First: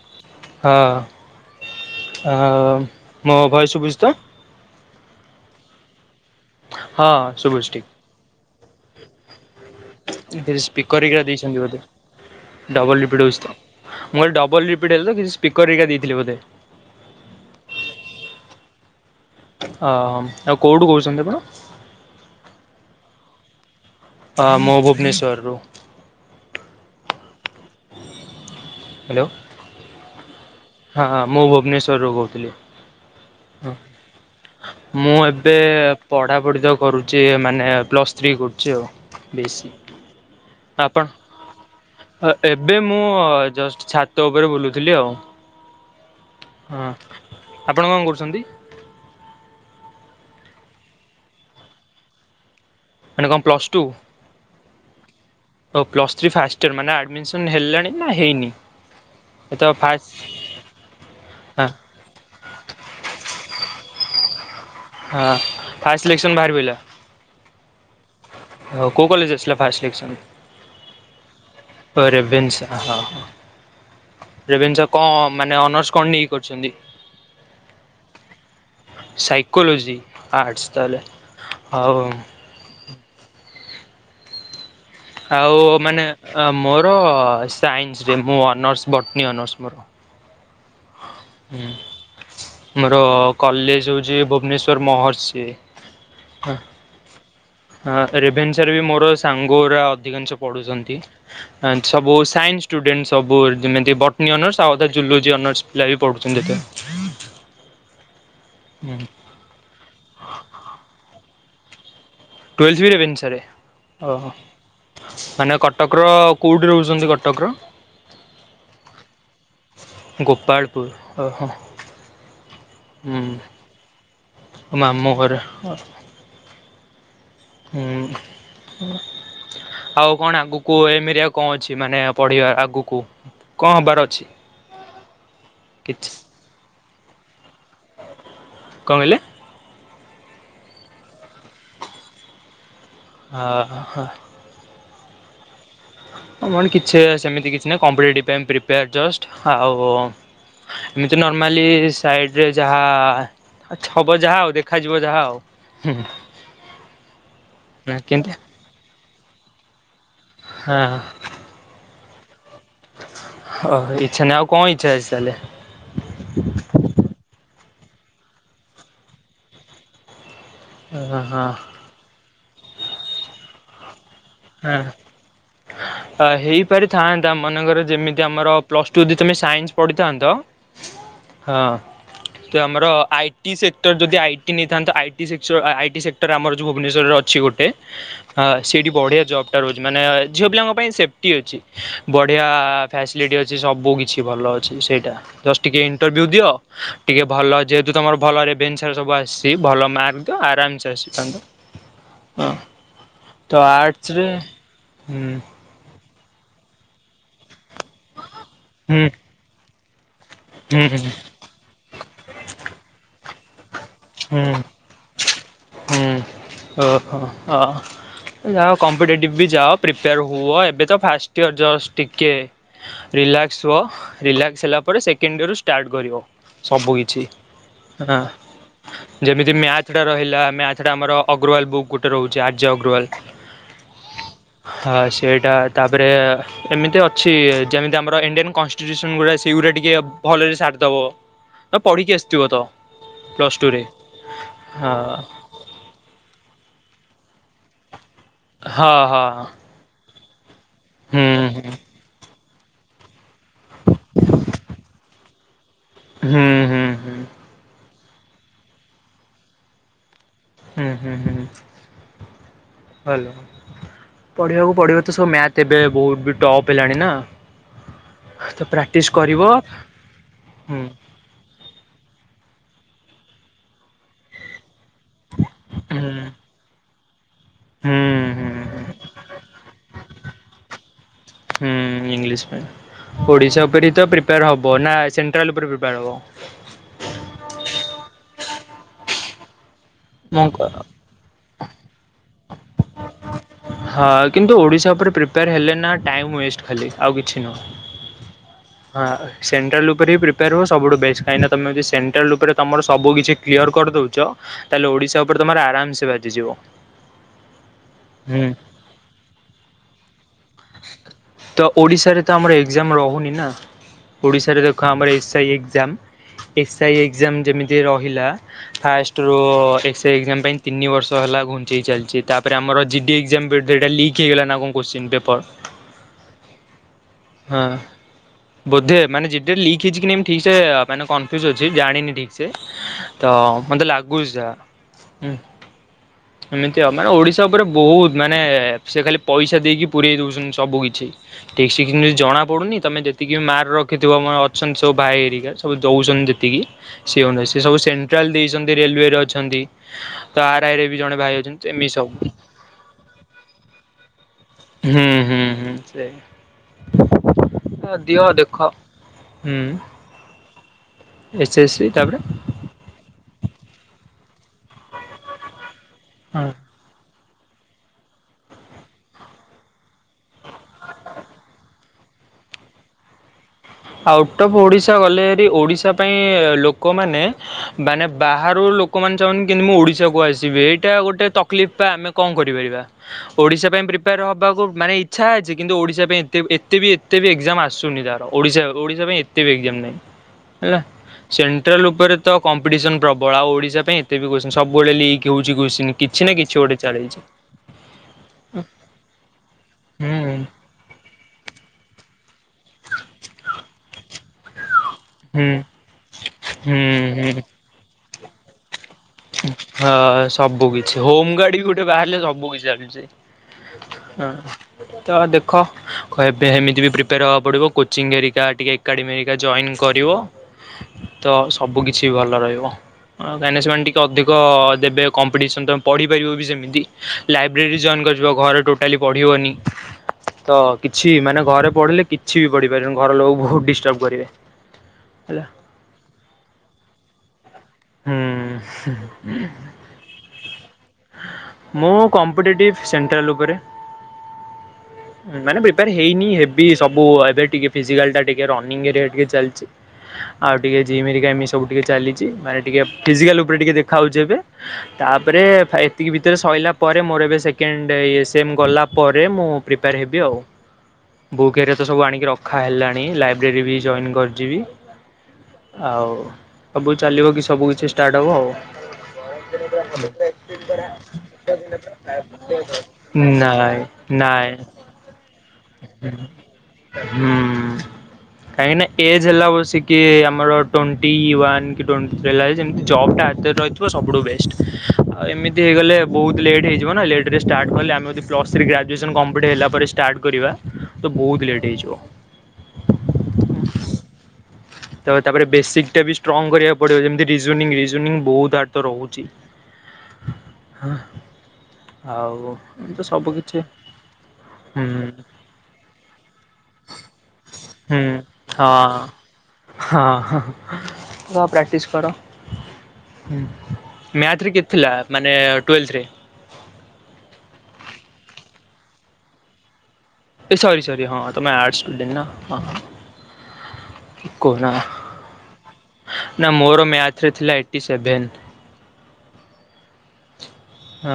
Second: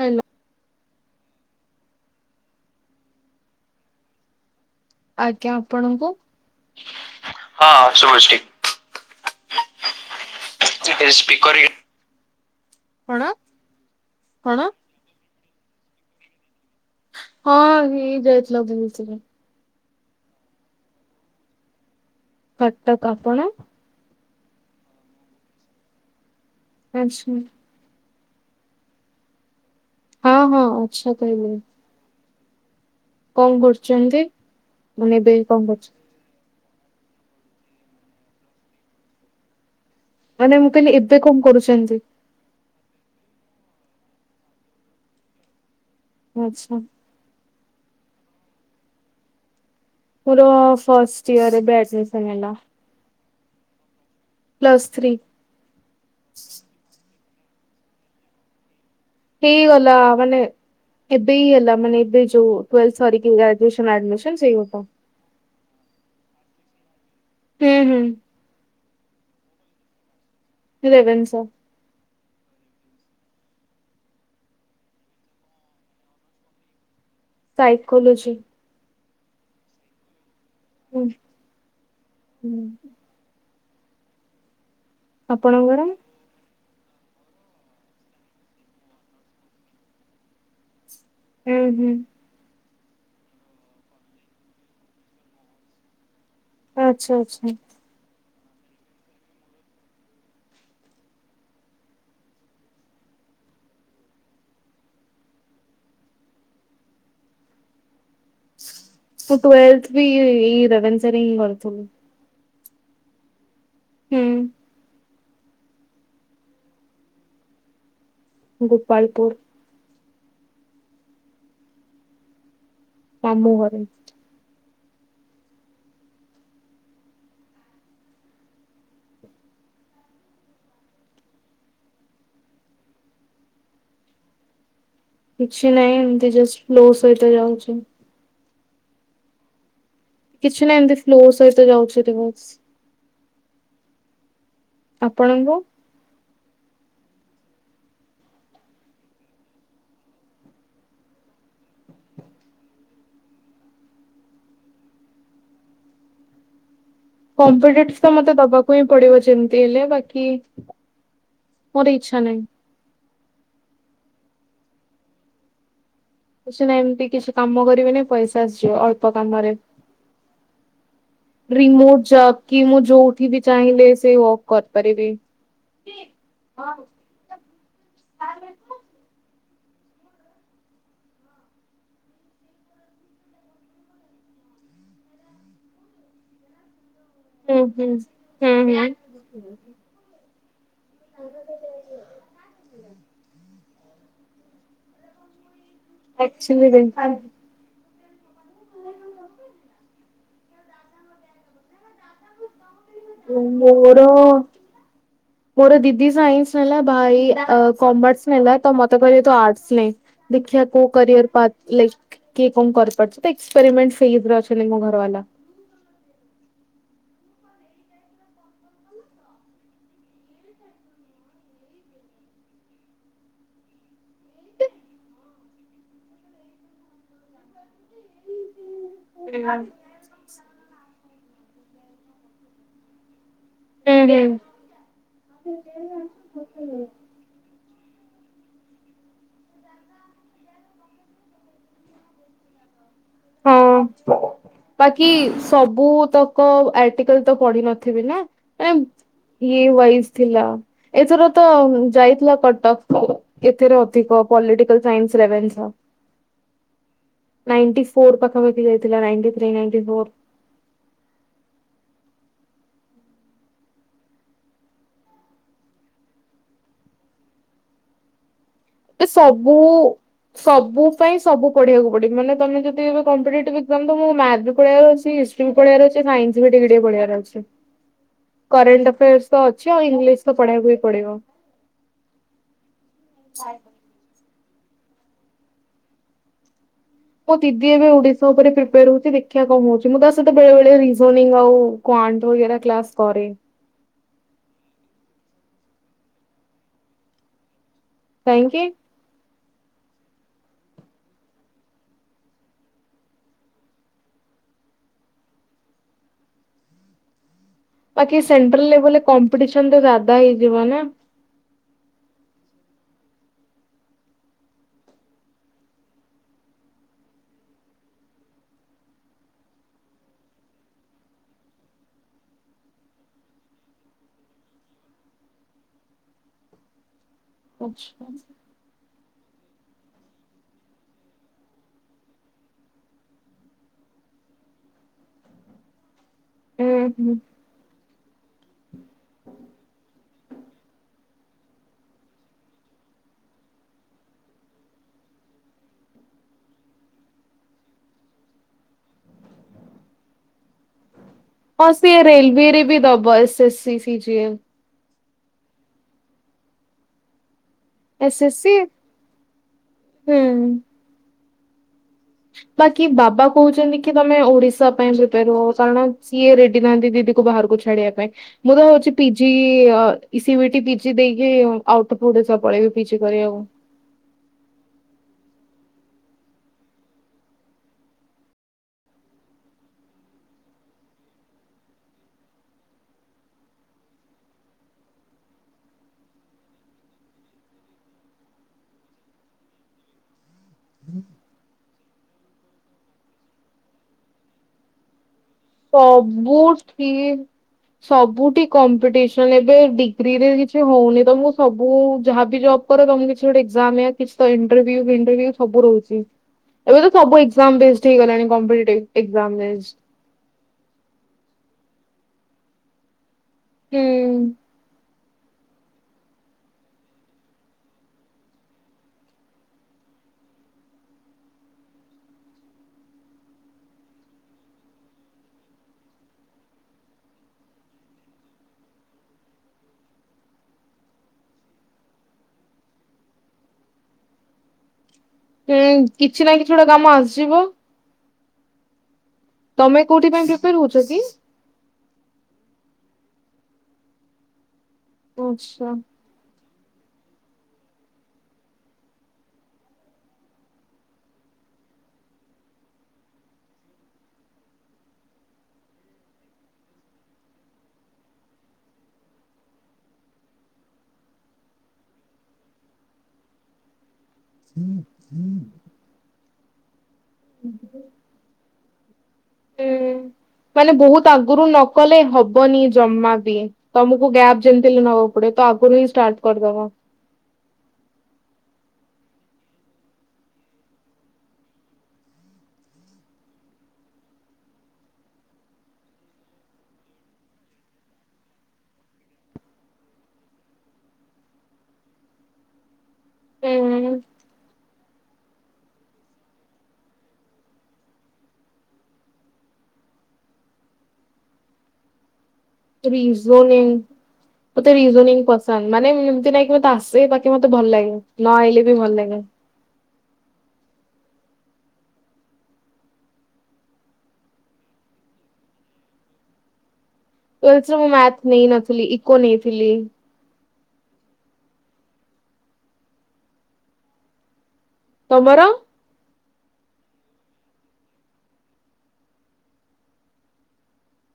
Hello ହଁ। ଆ, ମୋ ଭଏସ୍ ଶୁଭୁଛି ତ? ଆଜ୍ଞା। ଆପଣଙ୍କୁ? ହଁ ଶୁଭୁଚି ହଁ ଶୁଭୁଛି ଠିକ। ଉଁ, ଫେର୍ ଏ ସ୍ପିକର ହେକା ଦେଇଛନ୍ତି ଇ ବୋଧେ? ଡବଲ୍ କଣ ରିପିଟ୍ ହଉଛି ତ। ମୁଁ କହିଲି କଣ ଡବଲ୍ ରିପିଟ୍ ହେଲେ ତ କିଛି ସ୍ପିକର୍ ହେରିକା ଦେଇଥିଲେ ବୋଧେ? ହଁ ହେଇ ଯାଇଥିଲା ବୁଥ୍ ରେ। ଓହୋ, ଆଉ କୋଉଠୁ କହୁଛନ୍ତି ଆପଣ? କଟକ। ଆପଣ? ହଁ ମୁଁ ଭୁବନେଶ୍ୱରରୁ। ଆଚ୍ଛା। ହ୍ୟାଲୋ, ହଁ, ହଁ ମୁଁ ଭୁବନେଶ୍ୱରରୁ କହୁଥିଲି। କଣ କରୁଛନ୍ତି ହଁ ମୁଁ ମାନେ ଏବେ କଣ କରୁଛ ପଢା ପଢି ତ କରୁଚି ଏ ମାନେ ପ୍ଲସ୍ ଥ୍ରୀ କରୁଛି ଆଉ ବିଏସି। ମାନେ ମୁଁ କହିଲି ଏବେ କଣ କରୁଛନ୍ତି? ଏବେ ମୁଁ ଜଷ୍ଟ ଛାତ ଉପରେ ବୁଲୁଥିଲି ଆଉ। ଆଚ୍ଛା ହଁ ଆପଣ କଣ କରୁଛନ୍ତି? ମୋର ଫାଷ୍ଟିଇୟର ଏବେ ଆଡିମିସନ୍ ହେଲା। ମନେ କଣ ପ୍ଲଷ୍ଟୁ ପ୍ଲସ୍ ଥ୍ରୀ ଓ ପ୍ଲସଥିରି ଫାଷ୍ଟିୟର ମାନେ ଆଡିମିସନ୍ ହେଲାଣି ନା ହେଇନି? ଏ ତ ହଇଗଲା ଫାଷ୍ଟ ମାନେ ଏବେ ହଁ ହେଲା ମାନେ ଏବେ ଯଉ ଟୁଏଲେ ସରିକି ଗଜୁଏସନ୍ ଆଦିମିସନ୍ ହଁ ଫା ସିଲେକ୍ସନ ଭାରି ପାଇଲା। ହୁଁ ହୁଁ। ହଉ କେଉଁ କଲେଜ ଆସିଲା ଫାଷ୍ଟ ସିଲକ୍ସନ୍? ରେଭେନ୍ସା। ଅ ରେଭେନ୍ସା ହଁ ହଁ। ରେଭେନ୍ସା ଙ୍କ ମାନେ ଅନର୍ସ କଣ ନେଇକି କରିଚନ୍ତି? ସାଇକୋଲୋଜି। ସାଇକୋଲୋଜି ଆର୍ଟସ ତାହଲେ ହୁଁ ହଉ ହୁଁ ଆଉ ଆପଣଙ୍କର? ମାନେ ଅ ମୋର ସାଇନ୍ସରେ ମୁଁ ଅନର୍ସ ବଟନୀ ଅନର୍ସ ମୋର। ହୁଁ ହୁଁ। ମୋର କଲେଜ ହଉଚି ଭୁବନେଶ୍ଵର ମହର୍ଷି। ଆଛା ଆଛା। ରେଭେନ୍ସରେ ବି ମୋର ସାଗଙ୍ଗୁର ଅଧିକାଂଶ ପଢ଼ୁଛନ୍ତି ସବୁ ସାଇନ୍ସ ଷ୍ଟୁଡେଣ୍ଟ। ସବୁ ଯେମିତି ବଟୀ ଅନର୍ସ ଆଉ ଗୋଟେ ଯୁଲୁଜି ଅନର୍ସ। ଲାଇ ପଡୁଚନ୍ତି ତୁ ଟୁଏଲଥ ବି ରେଭେନସା ରେ ହିଁ କରୁଥିଲୁ। ଟୁଏଲଥ ବି ରେଭେନ୍ସାରେ ଓହ। ହୁଁ ମାନେ କଟକର କୋଉଟି ରହୁଚନ୍ତି କଟକର ଗୋପାଳପୁର। ଗୋପାଳପୁର ଓହ। ତା ମୁହଁରେ ଉ ମାମୁ ଘର ହ ହୁଁ। ଆଉ କଣ ଆଗୁକୁ ଏମରେ ଆଉ କଣ ଅଛି ମାନେ ପଢିବା ଆଗୁକୁ। ଙ୍କ ହବାର ଅଛି? କିଛି ନାହିଁ ଏମତି ଜଷ୍ଟ ଫ୍ଲୋ ସହିତ ଯାଉଚି। କଣ କହିଲେ? କିଛି ନାହିଁ ଏମିତି ଫ୍ଲୋ ସହିତ ଯାଉଥିଲି ବାସ ହ ହ ହ। ଆପଣୁଙ୍କୁ ଅ ମଣି କିଛି ସେମିତି କିଛି ନାହିଁ କମ୍ପେଟିଭ ପାଇଁ ପ୍ରିପେୟାର ଜଷ୍ଟ ଆଉ ଏମିତି ନର୍ମାଲି ସାଇଡରେ ଯାହା ଆଛା ହବ ଯାହା ଆଉ ଦେଖାଯିବ ଯାହା ଆଉ ହୁଁ। କମ୍ପେଟିଭସ ତ କେମତି ମତେ ଦବାକୁ ହିଁ ପଡିବ ଯେମିତି ହେଲେ କି ମୋର ଇଛା ନାଇ। ହ ଇଛା ନାହିଁ ଆଉ ଙ୍କ ଇଛା ଅଛି ତାହାଲେ ମୁଁ ସିନା ଏମିତି କିଛି କାମ କରିବିନି ପଇସା ଆସିଯିବ ଅଳ୍ପ କାମରେ। ହଁ ରିମୋଟ ଜପ କି ମୁଁ ଯୋଉଠି ବି ଚାହିଁଲେ ସେ କରିପାରିବି। ଆ ହେଇପାରିଥାନ୍ତା ମନେକର ଯେମିତି ଆମର ପ୍ଲସ ଟୁ ଦି ବର୍ଷ ସାଇନ୍ସ ପଢ଼ିଥାନ୍ତ ହଁ। ତ ଆମର ଆଇ ଟି ସେକ୍ଟର ଯଦି ଆଇ ଟି ନେଇଥାନ୍ତ I T sector I T sector ଆମର ଯୋଉ ଭୁବନେଶ୍ୱରରେ ଅଛି ହୁଁ ଗୋଟେ ହୁଁ ଆ ହୁଁ ସେଠି ହୁଁ। ବଢ଼ିଆ ଜବଟା ରହୁଛି ମାନେ ଝିଅ ପିଲାଙ୍କ ପାଇଁ ସେପଟି ଅଛି। ବଢିଆ ଫ୍ୟାସିଲିଟ ଅଛି। ସବୁ କିଛି ଭଲ ଅଛି। ସେଇଟା ଜଷ୍ଟ ଟିକେ ଇଣ୍ଟରଭି୍ୟୁ ଦିଅ। ଆକ୍ଚୁଆଲି ଦେଖ ଟିକେ ଭଲ ଯେ ଯଦି ତମର ଭଲ ରେଭେନ୍ସରୁ ସବୁ ଆସିଚି ଭଲ ମାର୍କ ଆରାମସେ ଆସିଥାନ୍ତ। ହଁ। ହୁଁ ମୋର ଶ୍ରେ ହୁଁ। ମୋର ଦିଦି ସାଇନ୍ସ ନେଲା ଭାଇ ଅ କମର୍ସ ନେଲା ତ ମତେ ହୁଁ କହିଲେ ତୁ ଆର୍ଟସ ନେ। ଦେଖିବା ହୁଁ କୋଉ ହୁଁ କରିୟର ପାଦ୍ ଲାଇକ୍ କିଏ କଣ କରିପାରୁଚି ତ ଏକ୍ସପେରିମେଣ୍ଟ ଫେବ୍ ରେ ହୁଁ ଅଛନ୍ତି ମୋ ଘର ବାଲା। ହୁଁ। ହଁ ଅ ଯାଅ କମ୍ପିଟେଟିଭ ବି ଯାଅ ପ୍ରିପୋର ହୁଅ। ଏବେ ତ ଫାଷ୍ଟିୟର ଚଷ୍ଟ ଟିକେ ରି ରିଲାକ୍ସ ହୁଅ ରିଲାକ୍ସ ହେଲା ପରେ ସେକେଣ୍ଡିୟରରୁ ଷ୍ଟାର୍ଟ କରିବ ସବୁ କିଛି। ହାଁ। ଯେମିତି ହୁଁ ମ୍ୟାଥଟା ରହିଲା ମ୍ୟାଥଟା ଆମର ଅଗ୍ରୱାଲ ବୁକ୍ ଗୋଟେ ରହୁଚି ଆର୍ଯ୍ୟ ଅଗ୍ରୱାଲ। ହୁଁ। ହଁ ସେଇଟା ତା ପରେ ଏମିତି ଅଛି ଯେମିତି ଆମର ଇଣ୍ଡିଆନ କନ୍ଷ୍ଟିଟୁସନ ଗୁଡା ସେଇଗୁଡା ଟିକେ ଭଲରେ ସାରିଦେବ। ତ ପଢିକି ଆସିଥିବ ତ? ପ୍ଲସ ଟୁରେ ହଁ ବାକି ହଁ ସବୁ ତକ ଆର୍ଟିକିଲ୍ ତ ପଢ ନଥିବି ନା ହଁ ହଁ। ଏମ ଇଏ ୱାଇଜ ଥିଲା। ହୁଁ ଏଥର ତ ଯାଇଥିଲା କଟ କଟଫ ଏଥେରେ ଅଧିକ ପଲିଟିକାଲ ସାଇନ୍ସ ରେଭେନ୍ସା। ହୁଁ ହୁଁ ହୁଁ ହୁଁ ନାଇଣ୍ଟିଫୋର୍ ପାଖପାଖି ଯାଇଥିଲା ନାଇଣ୍ଟି ଥ୍ରୀ ନାଇଣ୍ଟିଫୋର୍। ହୁଁ ହୁଁ ହୁଁ ହାଲୋ। ପଢିବାକୁ ପଢିବ ତ ସବୁ ମ୍ୟାଥ ଏବେ ବହୁତ ବି ଟପ ହେଲାଣି ନାଁ? ଏ ସବୁ ହୁଁ ସବୁ ପାଇଁ ସବୁ ପଢିବାକୁ ପଡିବ। ମାନେ ତମେ ଯଦି ଏବେ କମ୍ପିଟେଟିଭ୍ ଏକ୍ଜାମ୍ ତମକୁ ମ୍ୟାଥ ବି ପଢ଼ିବାର ଅଛି। ହିଷ୍ଟ୍ରି ବି ପଢ଼ିବାର ଅଛି। ହୁଁ ସାଇନ୍ସ ବି ଟିକେ ଟିକେ ପଢ଼ିବାର ଅଛି। ହୁଁ ହୁଁ। କରେଣ୍ଟଆଫେୟସ୍ ତ ଅଛି ଆଉ ଇଂଲିଶ ତ ପଢେଇବାକୁ ହି ପଡିବ। ହୁଁ ଇଂଲିଶ ପାଇଁ ଓଡିଶା ଉପରେ ହି ତ ପ୍ରିପେୟାର ହବ ନା ସେଣ୍ଟ୍ରାଲ ଉପରେ ପ୍ରିପେୟାର ହବ? ମୋ ଦିଦି ଏବେ ଓଡିଶା ଉପରେ ପ୍ରିପେୟାଡ୍ ହଉଚି ଦେଖିବା କଣ ହଉଚ୍? ମୁଁ ତା ସହିତ ବେଳେ ମଙ୍କ ବେଳେ ରିଯୋନୀଙ୍ଗ ଆଉ କ୍ୱାନ୍ଟ ବଗେରା କ୍ଲାସ୍ କରେ। ହଁ କିନ୍ତୁ ଓଡ଼ିଶା ଉପରେ ପ୍ରିପେୟାର ହେଲେ ନା ଟାଇମ ୱଷ୍ଟ ଖାଲି ଆଉ କିଛି ନୁହଁ। କାହିଁକି? ହଁ ସେଣ୍ଟ୍ରାଲ ଉପରେ ହି ପ୍ରିପେୟାର ହୁଅ ସବୁଠୁ ବେ। କାହିଁ ନା ତମେ ଯଦି ସେଣ୍ଟ୍ରାଲ ଉପରେ ତମର ସବୁ କିଛି କ୍ଲିୟର କରିଦଉଚ। ତାହେଲେ ଓଡିଶା ଉପରେ ତମର ଆରାମ ସେ ବାଜିଯିବ। ବାକି ହୁଁ ସେଣ୍ଟ୍ରାଲ ଲେବୁଲ୍ ରେ କମ୍ପିଟିସନ୍ ତ ଜାଦା ହେଇଯିବ ନା? ତ ଓଡିଶାରେ ତ ଆମର ଏକ୍ଜାମ ରହୁନି ନା ଓଡିଶାରେ ଦେଖ ଆମର S I exam S I exam ଯେମିତି ରହିଲା। ଫାଷ୍ଟରୁୁ ଏସ୍ ଆଇ ଏକ୍ଜାମ ପାଇଁ ତିନି ବର୍ଷ ହେଲ ଲା ଘୁଞ୍ଚେଇ ଚାଲିଚି ତା ତା ପରେ ଆମର ଜିଡି ଏକ୍ଜାମ୍ ବି ସେଟା ଲିକ୍ ହେଇଗଲା ନା କଣ କୋତ୍ସିନ ପେପର୍? ହଁ ହୁଁ ବୋଧେ ମାନେ ଜିଡି ରେ ଲିକ୍ ହେଇଚି କି ନାହିଁ ମୁଁ ଠିକ ସେ ଆ ମାନେ କନଫ୍ୟୁଜ୍ ଅଛି ଜାଣିନି ଠିକ୍ ସେ। ତ ମତେ ଲାଗୁ ଗୁଜା ଉଁ ଏମିତି ଆଉ ମାନେ ହୁଁ ଓଡିଶା ଉପରେ ବହୁତ ମାନେ ସେ ଖାଲି ପଇସା ଦେଇକି ପୁରେଇ ଦଉଚନ୍ତି ସବୁ କିଛ। ଛି ଠିକ ସେ କିମତି ଜଣା ପଡୁନି ତମେ ଯେତିକି ମାର ରଖିଥିବ ମଣ ଅଛନ୍ତି ସବୁ ଭାଇ ଏରିକା ସବୁ ଦଉ କହୁଚନ୍ତି ଯେତିକି ସେ ଅନୁଯାୟୀ ସେ ସବୁ ସେଣ୍ଟ୍ରାଲ ଦେଇଚନ୍ତି ରେଲୱେରେ ଅଛନ୍ତି। ତ ଆର୍ ଆର୍ ବି ବି ଜଣେ ଭାଇ ଅଛନ୍ତି ହଁ ତ ଏମିତି ସିଏ ସବୁ। ରେଲୱେରେ ବି ଦବ S S C C G L. ହୁଁ ହୁଁ ହୁଁ ସେ ଏସ୍ ଦିଅ ଏସ୍ ସି ଦେଖ ହୁଁ ହୁଁ। ଏସ ଏସି ବାକି ବାବା କହୁଛନ୍ତି କି ତମେ ଓଡିଶା ପ୍ରିପେୟାର ହୁଅ କାରଣ ସିଏ ହଁ। ରେଡି ନାହାନ୍ତି ଦିଦି କୁ ବାହାରକୁ ଛାଡି ବା ପାଇଁ ମୁଁ ଭାବୁଛି ପିଜି ଇସି ବିଟି ପିଜି ଦେଇକି ଆଉଟୁ ସବ୍ ପଳେଇବି ପିଜି କରିବାକୁ। ଆଉଟ୍ ଅଫ୍ ଓଡିଶା ଗଲେ ହେରି ଓଡିଶା ପାଇଁ ଲୋକମାନେ ମାନେ ବାହରୁ ଲୋକ ମାନେ ଚାହାନ୍ ମୁଁ ଓଡିଶାକୁ ଆସିବି ଏଇଟା ଗୋଟେ ତକ ଲିଫ ବା ଆମେ କଣ କରିପାରିବା ଓଡ଼ିଶା ପାଇଁ ପ୍ରିପେୟାର ହେବାକୁ ମାନେ ଇଚ୍ଛା ଅଛି। କିନ୍ତୁ ଓଡ଼ିଶା କୁ ଏତେ ବି ଏତେ ବି ଏକ୍ସାଁ ଆସୁନି ଜାର ଓଡ଼ିଶା ଓଡ଼ିଶା ପାଇଁ ଏତେ ବି ଏକ୍ଜମ୍ ନାଇଁ। ହେଲା ସେଣ୍ଟ୍ରାଲ ଉପରେ ତ କମ୍ପିଟିସନ ପ୍ରବଳ ଆଉ ଓଡିଶା ପାଇଁ ଏତେ ବି କ୍ୱିଶ୍ରୀନି ସବୁବେଳେ ଲି ସବୁ ଠିି ସବୁଠି କମ୍ପିଟିସନ ଏବେ ହୁଁ ଡିଗ୍ରୀରେ କିଛି ହଉନି ତ ମୁଁ ସବୁ ଯାହାବି ଜବ କର ତମକୁ କିଛି ଏକଯାମ୍ କିଛି ତ ଇଣ୍ଟେଭୁ ପିୟୁପୁ ଇଣ୍ଟଭ୍ୟୁ ହୁଁ ସବୁ ରହୁଛି। ହୁଁ ଏବେ ତ ସବୁ ହୁଁ ଏକ୍ସାମ୍ ବେଷ୍ଟ ହେଇଗଲଣି କମ୍ପିଟେଟିପି। ହଁ ସବୁ କିଛି ହୋମ ଗାର୍ଡ ବି ଗୋଟେ ବାହାରିଲେ ସବୁ କିଛି ଚାଲୁଛି। ହୁଁ ହଁ। ତ ଦେଖ ଏମିତି ବି ପ୍ରିପେୟାର ହେବାକୁ ପଡ଼ିବ କୋଚିଂ ହେରିକା ଟିକେ ଏକାଡେମୀ ହେରିକା ଜଏନ୍ କର କରିବ ତ ସବୁ କିଛି ଭଲ ରହିବ କାହିଁକି ନା ସେ ଟି ଅଧିକ ଦେବେ କମ୍ପିଟିସନ ତମେ ପଢ଼ିପାରିବ ବି ସେମିତି ଲାଇବ୍ରେରୀ ଜଏନ୍ କରିିବ ଘରେ ଟୋଟାଲି ପଢ଼ିବନି ତ କିଛି ମାନେ ଘରେ ପଢିଲେ କିଛି ବି ପଢିପାରିବନି ଘର ଲୋକ ବହୁତ ଡିଷ୍ଟର୍ବ କରିବେ। ହେଲା। ଉଁ କିଛି ନା କିଛି ଗୋଟେ କାମ ଆସିଯିବ। ହୁଁ। ତମେ କୋଉଥି ପାଇଁ ପ୍ରିପେୟାର ହଉଛ କି? ମୁଁ କମ୍ପିଟେଟିପି ସେଣ୍ଟ୍ରାଲ ପରେ ମାନେ ଆଚ୍ଛା ପ୍ରିପ୍ରାର ହେଇନି ହେବ ବି ସବୁ ଏବେ ଟିକେ ଫିଜିକାଲ ଟା ଟିକେ ରନିଂ ଟିକେ ଚାଲିଛି। ଆଉ ଟିକେ ଯିମି ହେରିକିଆ ସବୁ ଟିକେ ଚାଲିଛି ମାନେ ଟିକେ ଫିଜିକାଲ ଉପରେ ଟିକେ ଦେଖା ହଉଛି ଏବେ ତାପରେ ଏତିକି ଭିତରେ ସରିଲା ପରେ ମୋର ଏବେ ସେକେଣ୍ଡ ଏଣ୍ଡ ଇଏ ସିଏ ଗଲା ପରେ ମୁ ପ୍ରିପ୍ରାର ହେବି ଆଉ। ବୁକ୍ ଏରିଆ ତ ସବୁ ଆଣିକି ରଖା ହେଲାଣି ଲାଇବ୍ରେରୀ ବି ଜ କରିଯିବି ଆଉ ସବୁଚାଲି ସବୁ କିିଛି ଷ୍ଟାର୍ଟ ହେବ ଆଉ। ହୁଁ ମାନେ ବହୁତ ଆଗରୁ ନ କଲେ ହବନି ଜମା ବି ନାଇଁ ତମକୁ କ୍ୟାବ୍ ନାଇଁ ଯେମିତି ହେଲେ ନେବାକୁ ପଡିବ ତା ଆଗରୁ ହିଁ ଷ୍ଟାର୍ଟ କରିଦବ। ହୁଁ କହିଁକି ନା ଏଜ୍ ହେଲା ବସିକି ଆମର ଟ୍ୱେଣ୍ଟି ୱାନ୍ କି ଟ୍ୱେ ରେଲାଇ ଜେମିତି ଜବଟା ହାତରେ ରହିଥିବ ସବୁଠୁ ବେଷ୍ଟ ଆଉ ଏମିତି ହେଇଗଲେ ବହୁତ ଲେଟ୍ ହେଇଯିବ ନା ଲେ ଲେଟେ ରେ ଷ୍ଟାର୍ଟ କଲେ ଆମେ ଯଦି ପ୍ଲ ଥ୍ରୀ ଗ୍ରଜୁଏସନ୍ କମ୍ପ୍ଟ୍ ହେଲା ପରେ ଷ୍ଟାର୍ଟ କରିବା ତ ବହୁତ ଲେଟ ହେଇଯିବ। ହୁଁ ତା ତାପରେ ବେସିକ ଟା ବି ଷ୍ଟ୍ରଙ୍ଗ କରିବାକୁ ପଡିବ ଯେମିତି ରିଯୋଇଂ ରିଯୋନିଙ୍ଗ ବହୁତ ହାଡ଼ ତ ରହୁଛି। ଆଉ ଏମିତି ତ ସବୁ କିିଛି ରିଯୋନୀଙ୍ଗି ମତେ ହୁଁ ରିଯୋନିଙ୍ଗି ପସନ୍ଦ ମାନେ ଏମତି ନାଇଁକି ମତେ ଆସେ ବାକି ମତେ ଭଲ ଲାଗେ ନ ଆଇଲେ ବି ଭଲ ଲାଗେ। ହଁ ହଁ ହଁ ପ୍ରଟିଶି କର। ମ୍ୟାଥ ରେ କେତେ ଥିଲା ମାନେ ଟୁଏଲେଥ ରେ। ଟୁଏଲଥ ରେ ମୁଁ ମାଥ୍ ନେଇ ନଥିଲି ଇକୋ ନେଇଥିଲି। ସରି ସରି ହଁ ତ ଆର୍ଟାସ ଷ୍ଟୁଡେଣ୍ଟ ନା କ ତମର? ନା ମୋର ମ୍ୟାଥାଏରେ ଥିଲା ଏଟି ସେଭେନ।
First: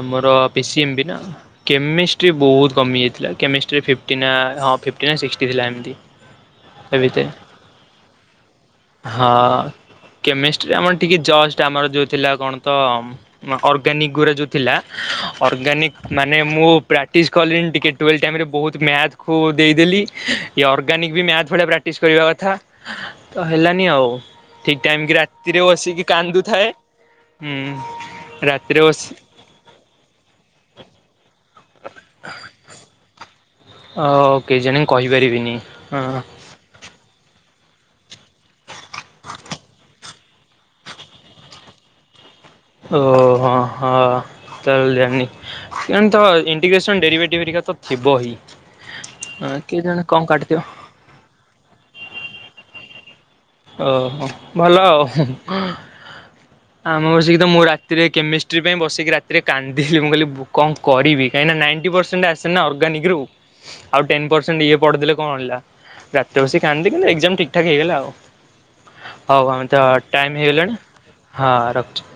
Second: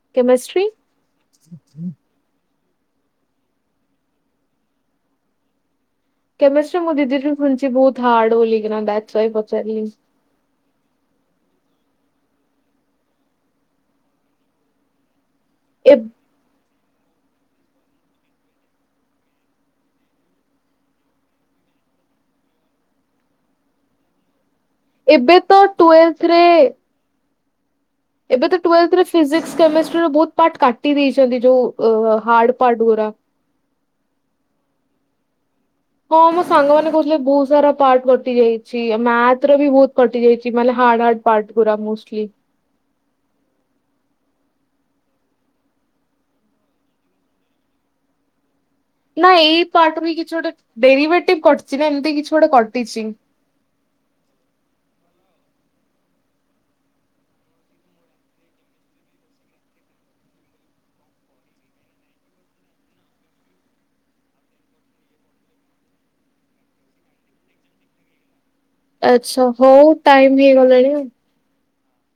ଆମର P chemistry C M B ନା କେମିଷ୍ଟ୍ରି ବହୁତ। କମିଯାଇଥିଲା କେମିଷ୍ଟ୍ରିରେ ଫିଫ୍ଟିନା ହଁ ଫିଫ୍ଟିନା ସିକ୍ସଟି ଥିଲା ଏମିତି। କେମିଷ୍ଟ୍ରି ମୁଁ ତା ଭିତରେ ଦିଦିଥିଲ ଶୁଣିଚଛି ବହୁତ ହାର୍ଡ ବୋଲି ଦାସୱାଇଥ ପଚାରିଲି। ଯେମ୍ ଟିକେ ଜଷ୍ଟ ଆମର ଯୋଉ ଥିଲା କଣ ତ ଅର୍ଗାନିକ ଗୁରୋ ଯୋଉ ଥିଲା। ଅର୍ଗାନିକ ଏବ୍ ମାନେ ମୁଁ। ପ୍ରାକ୍ଟିସ କଲିଣି ଟିକେ ଟୁଏଲ୍ ଟାଇମ୍ ରେ ବହୁତ ମ୍ୟାଥ ଦେଇଦେଲି ଅର୍ଗାନିକ ବି ମ୍ୟାଥ ଭଳିଆ ପ୍ରାଟିସ୍କ ପ୍ରାଟିସ କରିବା କଥା ତ ହେଲାନି ଆଉ। ଠିକ୍ ଟାଇମ୍ କି ଏବେ ତ ରାତିରେ ବସିକି ଟୁଏଲ୍ଥରେ କାନ୍ଦୁଥାଏ ହୁଁ। ଏବେ ତ ରାତିରେ ଟୁଏଲ୍ଥ ରେ ବସି ଫିିକସ କେମିଷ୍ଟି ବହୁତ ପାର୍ କାଟି ଦେଇଛନ୍ତି ଯୋଉ ଅ ହାଡ଼ ପାଟଗୁରା। ଓ କେହିଜାଣି କହିପାରିବିନି। ହଁ ମୋ ସାଙ୍ଗ ମାନେ କହୁଥିଲେ ବହୁତ ସାରା ପାର୍ କଟି ଯାଇଛି ମ୍ୟାଥ ର ବି ବହୁତ କଟି ଯାଇଛି ମାନେ ହାର୍ଡ ହାର୍ ପାର୍ ପାଟ ରା ମୋଷ୍ଟଲ୍ଲୀ। ଓ ହୋ ହଁ ଚାଲିଲାଣିି। ତେଣିତ ଇଟିଗ୍ରେସନ ଡେରି ଭେଟି ଭରିକା ତ ଥିବ ହିଁ ନା ଏଇ ପାଟ କେଜାଣି ବି କଣ କିଛି ଗୋଟେ କାଟିଥିବ। ଡେରିଭେଟିଭ କଟିଛି ନା ଏମିତି କିଛି ଗୋଟେ କଟିଛି। ଓହୋ ଭଲ ଆଉ। ଆମ ବସିକି ତ ମୁଁ ରାତିରେ କେମିଷ୍ଟ୍ରି ପାଇଁ ବସିକି ରାତିରେ କାନ୍ଦିଲି ମୁଁ କହିଲି ବୁ କଣ କରିବି। କାଇଁ ନାଇଣ୍ଟ ପରସେଣ୍ଟ ଆସେ ନା ଅର୍ଗାନିକରୁ ଆଉ ଟେନ ପରସେଣ୍ଟ ଇଏ ପଡିଦେଲେ କଣ ହେଲା। ରାତିରେ ବସିକି କାନ୍ଦିଲୁ ଏକ୍ସଜାମ ଠିକ୍ ଠାକ୍ ହେଇଗଲା ଆଉ। ଆଚ୍ଛା ହୋଉ ଆମେ ତ ହଉ ଟାଇମ ଟାଇମ୍ ହେଇଗଲାଣି ଆଉ। ହଁ ରଖଛୁ।